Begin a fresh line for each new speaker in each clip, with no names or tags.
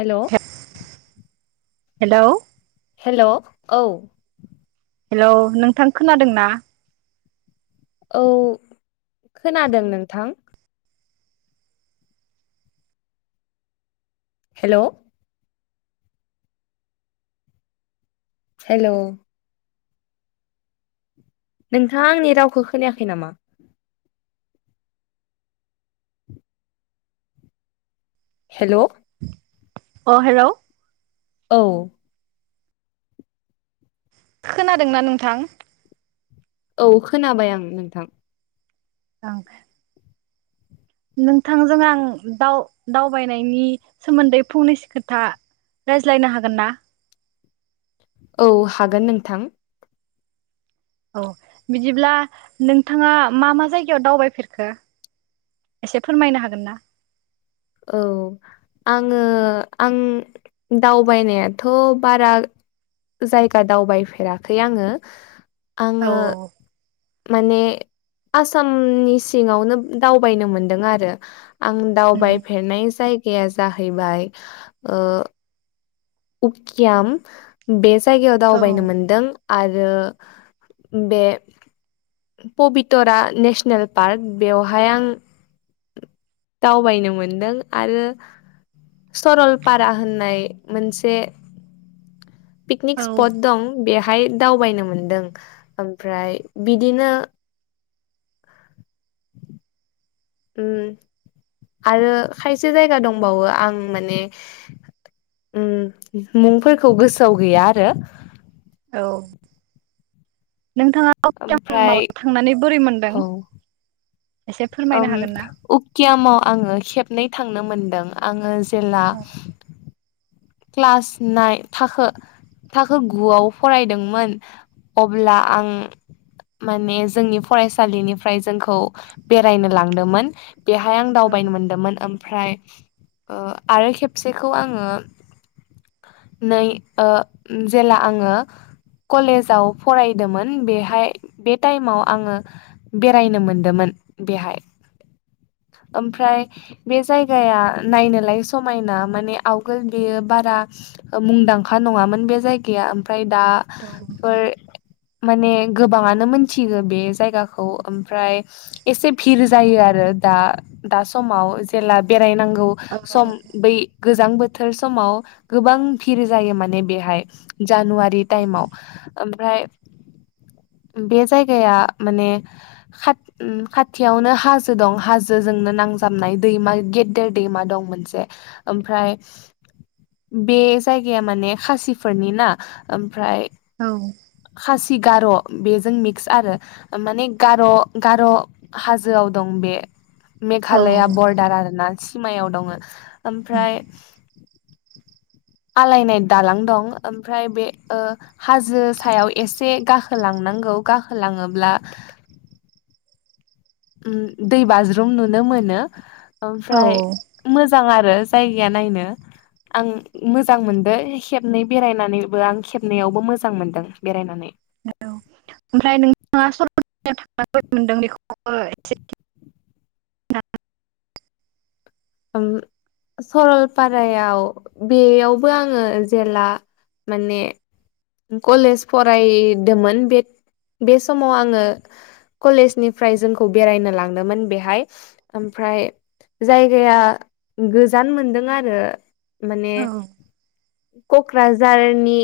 हेल'
hello
hello औ
hello नोंथां खोनादों ना
औ खोनादों नोंथां हेल' हेल' नोंथाङा आंनि रावखौ खोनायाखै नामा हेल' औ
अ हेल'
औ
खोनादोंना नोंथां
औ खोनाबाय आं नोंथां
अ नोंथांजों आं दावबायनायनि सोमोन्दै फंनैसो खोथा रायज्लायनो हागोन ना
औ हागोन नोंथां
औ बिदिब्ला नोंथाङा मा मा जायगायाव दावबायफेरखो एसे फोरमायनो हागोन ना
औ आङो आं दावबायनायाथ' बारा जायगा दावबायफेराखै आङो
औ
आङो माने आसामनि सिङावनो दावबायनो मोनदों आरो आं दावबायफेरनाय जायगाया जाहैबाय उकियाम बे जायगायाव
औ
दावबायनो मोनदों आरो बे पबितरा नेसनेल पार्क बेवहाय आं दावबायनो मोनदों आरो सरलपारा होननाय मोनसे पिकनिक
औ
स्पट दं बे हाय दावबायनो मोनदों ओमफ्राय बिदिनो
[inaudible]
उम आरो खायसे जायगा दंबावो आं माने उ मुंफोरखौ गोसोआव गैया आरो
औ नोंथाङा‌ उकियामाव
ओमफ्राय
थांनानै बोरै मोनदों एसे फोरमायनो
ओम
हागोन ना?
उकियामाव आङो खेबनै थांनो मोनदों आङो जेला
औ
क्लास नायेन थाखो थाखो गुआव फरायदोंमोन अब्ला आं माने जोंनि फरायसालिनिफ्राय जोंखौ बेरायनो लांदोंमोन बेहाय आं
औ
दावबायनो मोनदोंमोन ओमफ्राय आरो खेबसेखौ आङो
[inaudible]
नै जेला आङो कलेजाव फरायदोंमोन बेहाय बे टाइमाव आङो बेरायनो मोनदोंमोन बेहाय
[inaudible]
ओमफ्राय बे जायगाया नायनोलाय समायना माने आवगोल बेयो बारा मुंदांखा नङामोन बे जायगाया ओमफ्राय
औ
दाफोर माने गोबाङानो मोनथियो बे जायगाखौ ओमफ्राय एसे भिर जायो आरो दा दा समाव जेला बेरायनांगौ
औ
सम बै गोजां बोथोर समाव गोबां फिर जायो माने बेहाय जानुवारि टाइमाव ओमफ्राय
[inaudible]
बे जायगाया माने खा खाथियावनो हाजो दं हाजो जोंनो नांगौ नाय गेदेर दैमा दं मोन म बे जायगाया माने खासिफोरनि ना ओमफ्राय
औ
खासि गार' बेजों मिक्स आरो माने गार' गार' हाजोआव दं बे मेघालया बरदार आरो ना सिमायाव दङ ओमफ्राय
[inaudible]
आलायनाय दालां दं ओमफ्राय बे हाजो सायाव एसे गाखोलांनां गाखोलाङोब्ला
[inaudible]
दै बाज्रुम नुनो मोनो
औ
ओमफ्राय मोजां आरो आरो जायगाया नायनो आं मोजां मोनदों खेबनै बेरायनानैबो आं खेबनैयावबो मोजां मोनदों बेरायनानै
औ ओमफ्राय नोंथाङा सर थां मोनदों बेखौ एसे
सरलपारायाव बेयावबो आङो जेला माने कलेज फरायदोंमोन बे बे समाव आङो कलेज निफ्राय जोंखौ बेरायनो लांदोंमोन बेहाय ओमफ्राय जाय जाया गोजान मोनदों आरो माने
औ
क'क्राझारनि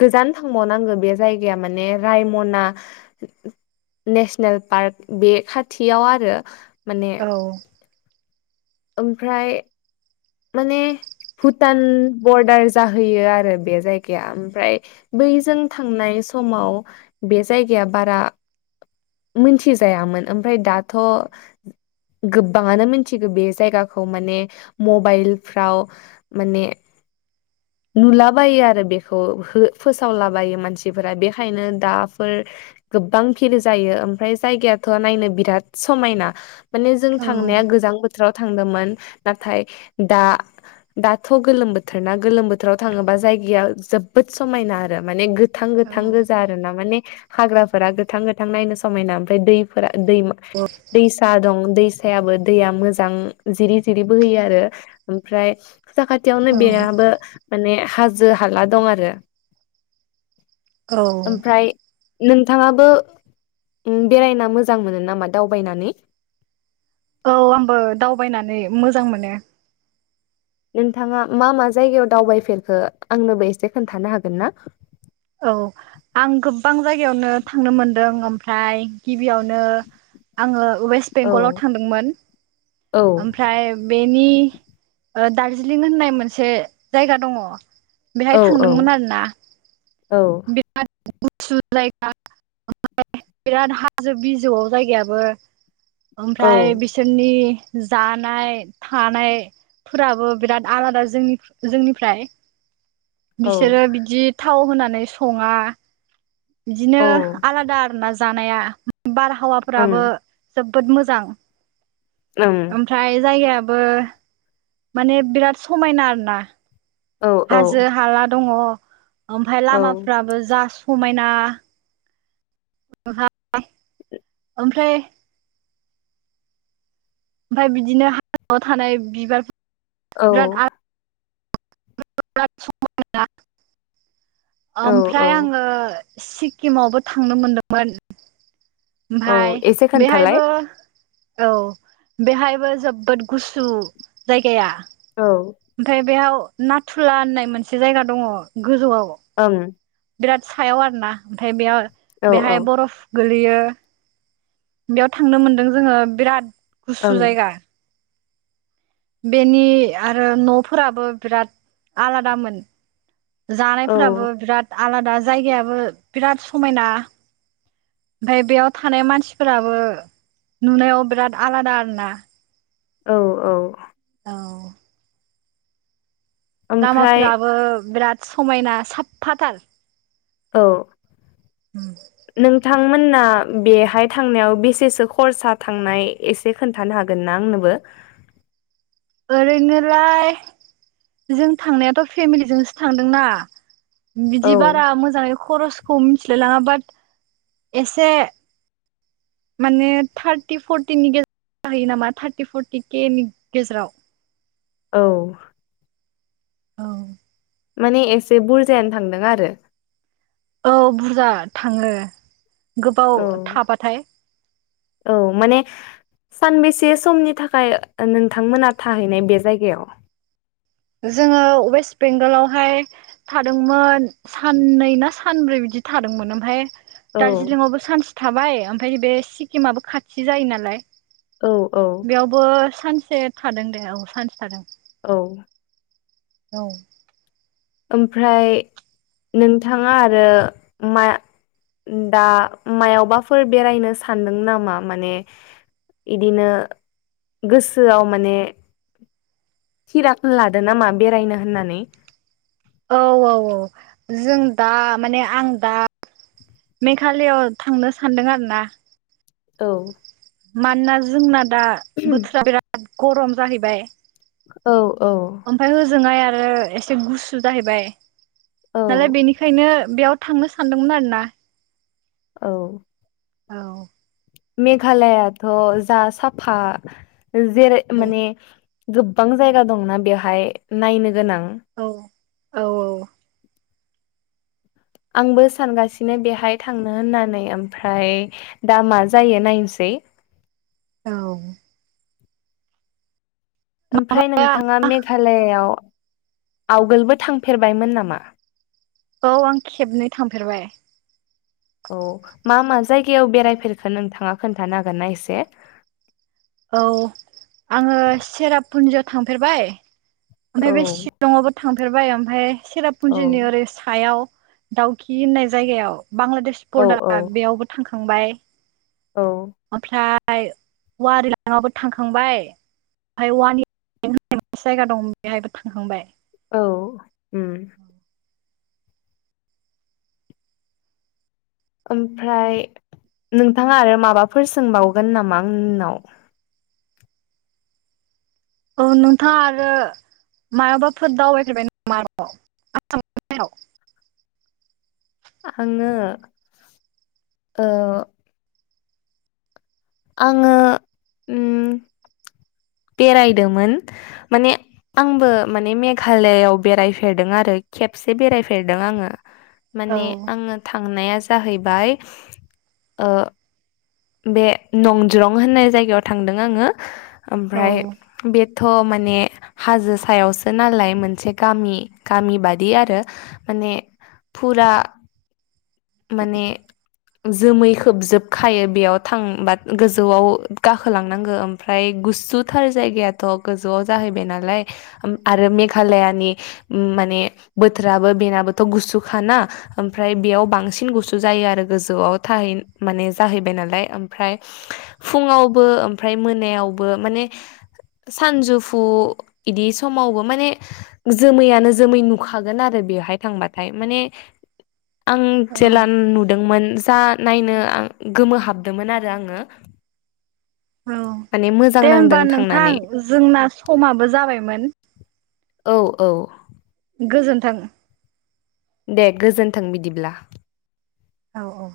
गोजान थांबावनांगौ बे जायगाया माने रायमना नेसनेल पार्क बे खाथियाव आरो माने
औ
ओमफ्राय माने भुटान बरदार जाहैयो आरो बे जायगाया ओमफ्राय बैजों थांनाय समाव बे जायगाया बारा मिथिजायामोन ओमफ्राय दाथ' गोबाङानो मिथिगौ बे जायगाखौ माने मबाइलफ्राव माने
[inaudible]
नुलाबायो आरो बेखौ हो फोसावलाबायो मानसिफोरा बेखायनो दाफोर गोबां भिर जायो ओमफ्राय जायगायाथ' नायनो बिराद समायना माने जों
औ
थांनाया गोजां बोथोर बोथोराव थांदोंमोन नाथाय दा दाथ' गोलोम बोथोर ना गोलोम बोथोराव थाङोबा जायगाया जोबोद समायना आरो माने गोथां
औ
गोथां गोजा आरो ना माने हाग्राफोरा गोथां गोथां नायनो समायना ओमफ्राय दैफोरा दैमा दैसा दं दैसायाबो दैया मोजां मोजां जिरि जिरि बोहैयो आरो ओमफ्राय साखाथियावनो बेनाबो माने हाजो हाला दं आरो
औ
ओमफ्राय नोंथाङाबो बेरायना मोजां मोनो नामा दावबायनानै
औ आंबो दावबायनानै मोजां मोनो
नोंथाङा मा मा जायगायाव दावबायफेरखो आंनोबो एसे खोन्थानो हागोन ना
औ आं गोबां जायगायावनो थांनो मोनदों ओमफ्राय गिबियावनो आङो वेस्ट
औ
बेंगलाव थांदोंमोन
औ
ओमफ्राय बेनि दारजिलिं होननाय मोनसे जायगा दङ बेहाय
औ औ
थांदोंमोन आरोना
औ
बिराद गुसु जायगा ओमफ्राय बिराद हाजो बिजौआव जायगायाबो
औ
ओमफ्राय बिसोरनि जानाय थानाय फोराबो बिराद आलादा जोंनि जोंनिफ्राय
औ
बिसोरो बिदि थाव होनानै सङा बिदिनो आलादा आरोना जानाया बारहावाफोराबो
ओं
जोब बोद मोजां
ओं
ओमफ्राय जायगायाबो माने बिराद समायना आरो ना
औ औ
हाजो हाला दङ ओमफ्राय लामाफ्राबो जा समायना [unintelligible] ओमफ्राय ओमफाय बिदिनो हाजोआव थानाय बिबारफोर
औ
फोरा समायना
औ औ
ओमफ्राय आङो सिक्किमावबो थांनो मोनदोंमोन
औ
ओमफाय
एसे खोन्थालाय
बेहायबो औ बेहायबो जोबोद गुसु जायगाया
औ
ओमफ्राय बेयाव नाथुला होननाय मोनसे जायगा दङ गोजौआव
ओं
बिराद सायाव आरोना ओमफ्राय बेयाव
औ औ
बेहाय बरफ गोलैयो बेयाव थांनो मोनदों जोङो बिराद
ओं
गुसु जायगा बेनि आरो न'फोराबो बिराद आलादामोन
औ
जानायफोराबो बिराद आलादा जायगायाबो बिराद समायना ओमफ्राय बेयाव थानाय मानसिफोराबो नुनायाव बिराद आलादा आरोना
औ औ
औ
ओमफ्राय
लामाफ्राबो बिराद समायना साफाथार
औ
[inaudible]
नोंथां मोनना बेहाय थांनायाव बेसेसो खरसा थांनाय एसे खोनथानो हागोन ना आंनोबो [inaudible]
ओरैनोलाय जों थांनायाथ' फेमिलिजोंसो थांदोंना
औ
बिदि बारा मोजाङै खरसखौ मिथिलाय लाङा बाट एसे माने थारटि फरटिनि गेजेराव जाहैयो नामा थारटि फरटि के नि गेजेराव
औ
औ
माने एसे बुरजायानो थांदों आरो।
औ बुरजा थाङो। गोबाव
औ
थाबाथाय
औ माने सानबेसे समनि थाखाय नोंथांमोना थाहैनाय बे जायगायाव
जोङो वेस्ट बेंगलावहाय थादोंमोन साननै ना सानब्रै बिदि बिदि थादोंमोन। ओमफ्राय
औ
दार्जिलिंआवबो सानसे थाबाय ओमफ्राय बे सिक्किमाबो खाथि जायो नालाय।
औ औ
बेयावबो सानसे थादों दे औ सानसे थादों।
औ
औ
ओमफ्राय नोंथाङा आरो मा दा मायावबाफोर बेरायनो सानदों नामा माने इदिनो गोसोआव माने थिरांथा लादो नामा बेरायनो होननानै।
औ औ औ जों दा माने आं दा मेघालआव थांनो सान्दों आरो ना
औ
मानोना जोंना दा बोथोरा बिराद गरम जाहैबाय।
औ औ
ओमफ्राय होजोंहाय आरो एसे गुसु जाहैबाय
औ
नालाय। बेनिखायनो बेयाव थांनो सानदोंमोन आरो ना
औ
औ
मेघालयाथ' जा साफा जेरै माने गोबां जायगा दंना बेवहाय नायनो गोनां
औ औ औ
आंबो सानगासिनो बेहाय थांनो होननानै ओमफ्राय दा मा जायो नायनोसै।
औ
ओमफ्राय
माबाया
नोंथाङा मेघालयाआव आवगोलबो थांफेरबायमोन नामा?
औ आं खेबनै थांफेरबाय
औ मा मा जायगायाव बेरायफेरखो नोंथाङा खोन्थानो हागोन ना एसे
औ आङो सेरापुन्जिआव थांफेरबाय। ओमफ्राय
औ
बे शिलंआवबो थांफेरबाय ओमफफ्राय
औ
सिरापुन्जिनि ओरै सायाव दाउखि होननाय जायगायाव बांलादेश
औ
बरदारा
औ
बेयावबो थांखांबाय
औ
ओमफ्राय औवारि लाइङाबो थांखांबाय। ओमफाय ववान इयार होन मोनसे जायगा दं बेहायबो थांखांबाय
औ ओमफ्राय नोंथाङा आरो माबाफोर सोंबावगोन नामा आंनाव
ओ नोंथां आं आरो मायाबाफोर दावबायग्रोबाय न माराव आसाम
आङो आङो बेरायदोंमोन माने आंबो माने मेघालआव बेरायफेरदों आरो। खेबसे बेरायफेरदों आङो
औ
माने आङो थांनाया जाहैबाय। बे नंजरं होननाय जायगायाव थांदों आङो
औ
ओमफ्राय बे थ' माने हाजो सायावसो नालाय मोनसे गामि गामि बादि आरो। माने फुरा। माने। जोमै खोबजोबखायो बेयाव थांबा गोजौआव गाखोलांनांगौ ओमफ्राय। गुसुथार जायगायाथ' गोजौआव जाहैबाय नालाय आरो मेघालयानि माने बोथोराबो बेनाबोथ' गुसुखाना ओमफ्राय बेयाव बां सिन गुसु जायो आरो गोजौआव थाहै माने जाहैबाय नालाय ओमफ्राय फुङावबो। ओमफ्राय मोनायावबो माने। सानजौफु बिदि समावबो माने जोमैयानो जोमै नुखागोन आरो। यावहाय थांबाथाय माने आं।
औ
जेला नुदोंमोन जा नायनो गोमो हाबदोंमोन आरो आङो।
औ
माने मोजां
दे होमबा
नांदों
नोंथां
थांनानै
जोंना समाबो जाबायमोन।
औ औ।
गोजोनथों।
दे गोजोन्थों बिदिब्ला।
औ औ।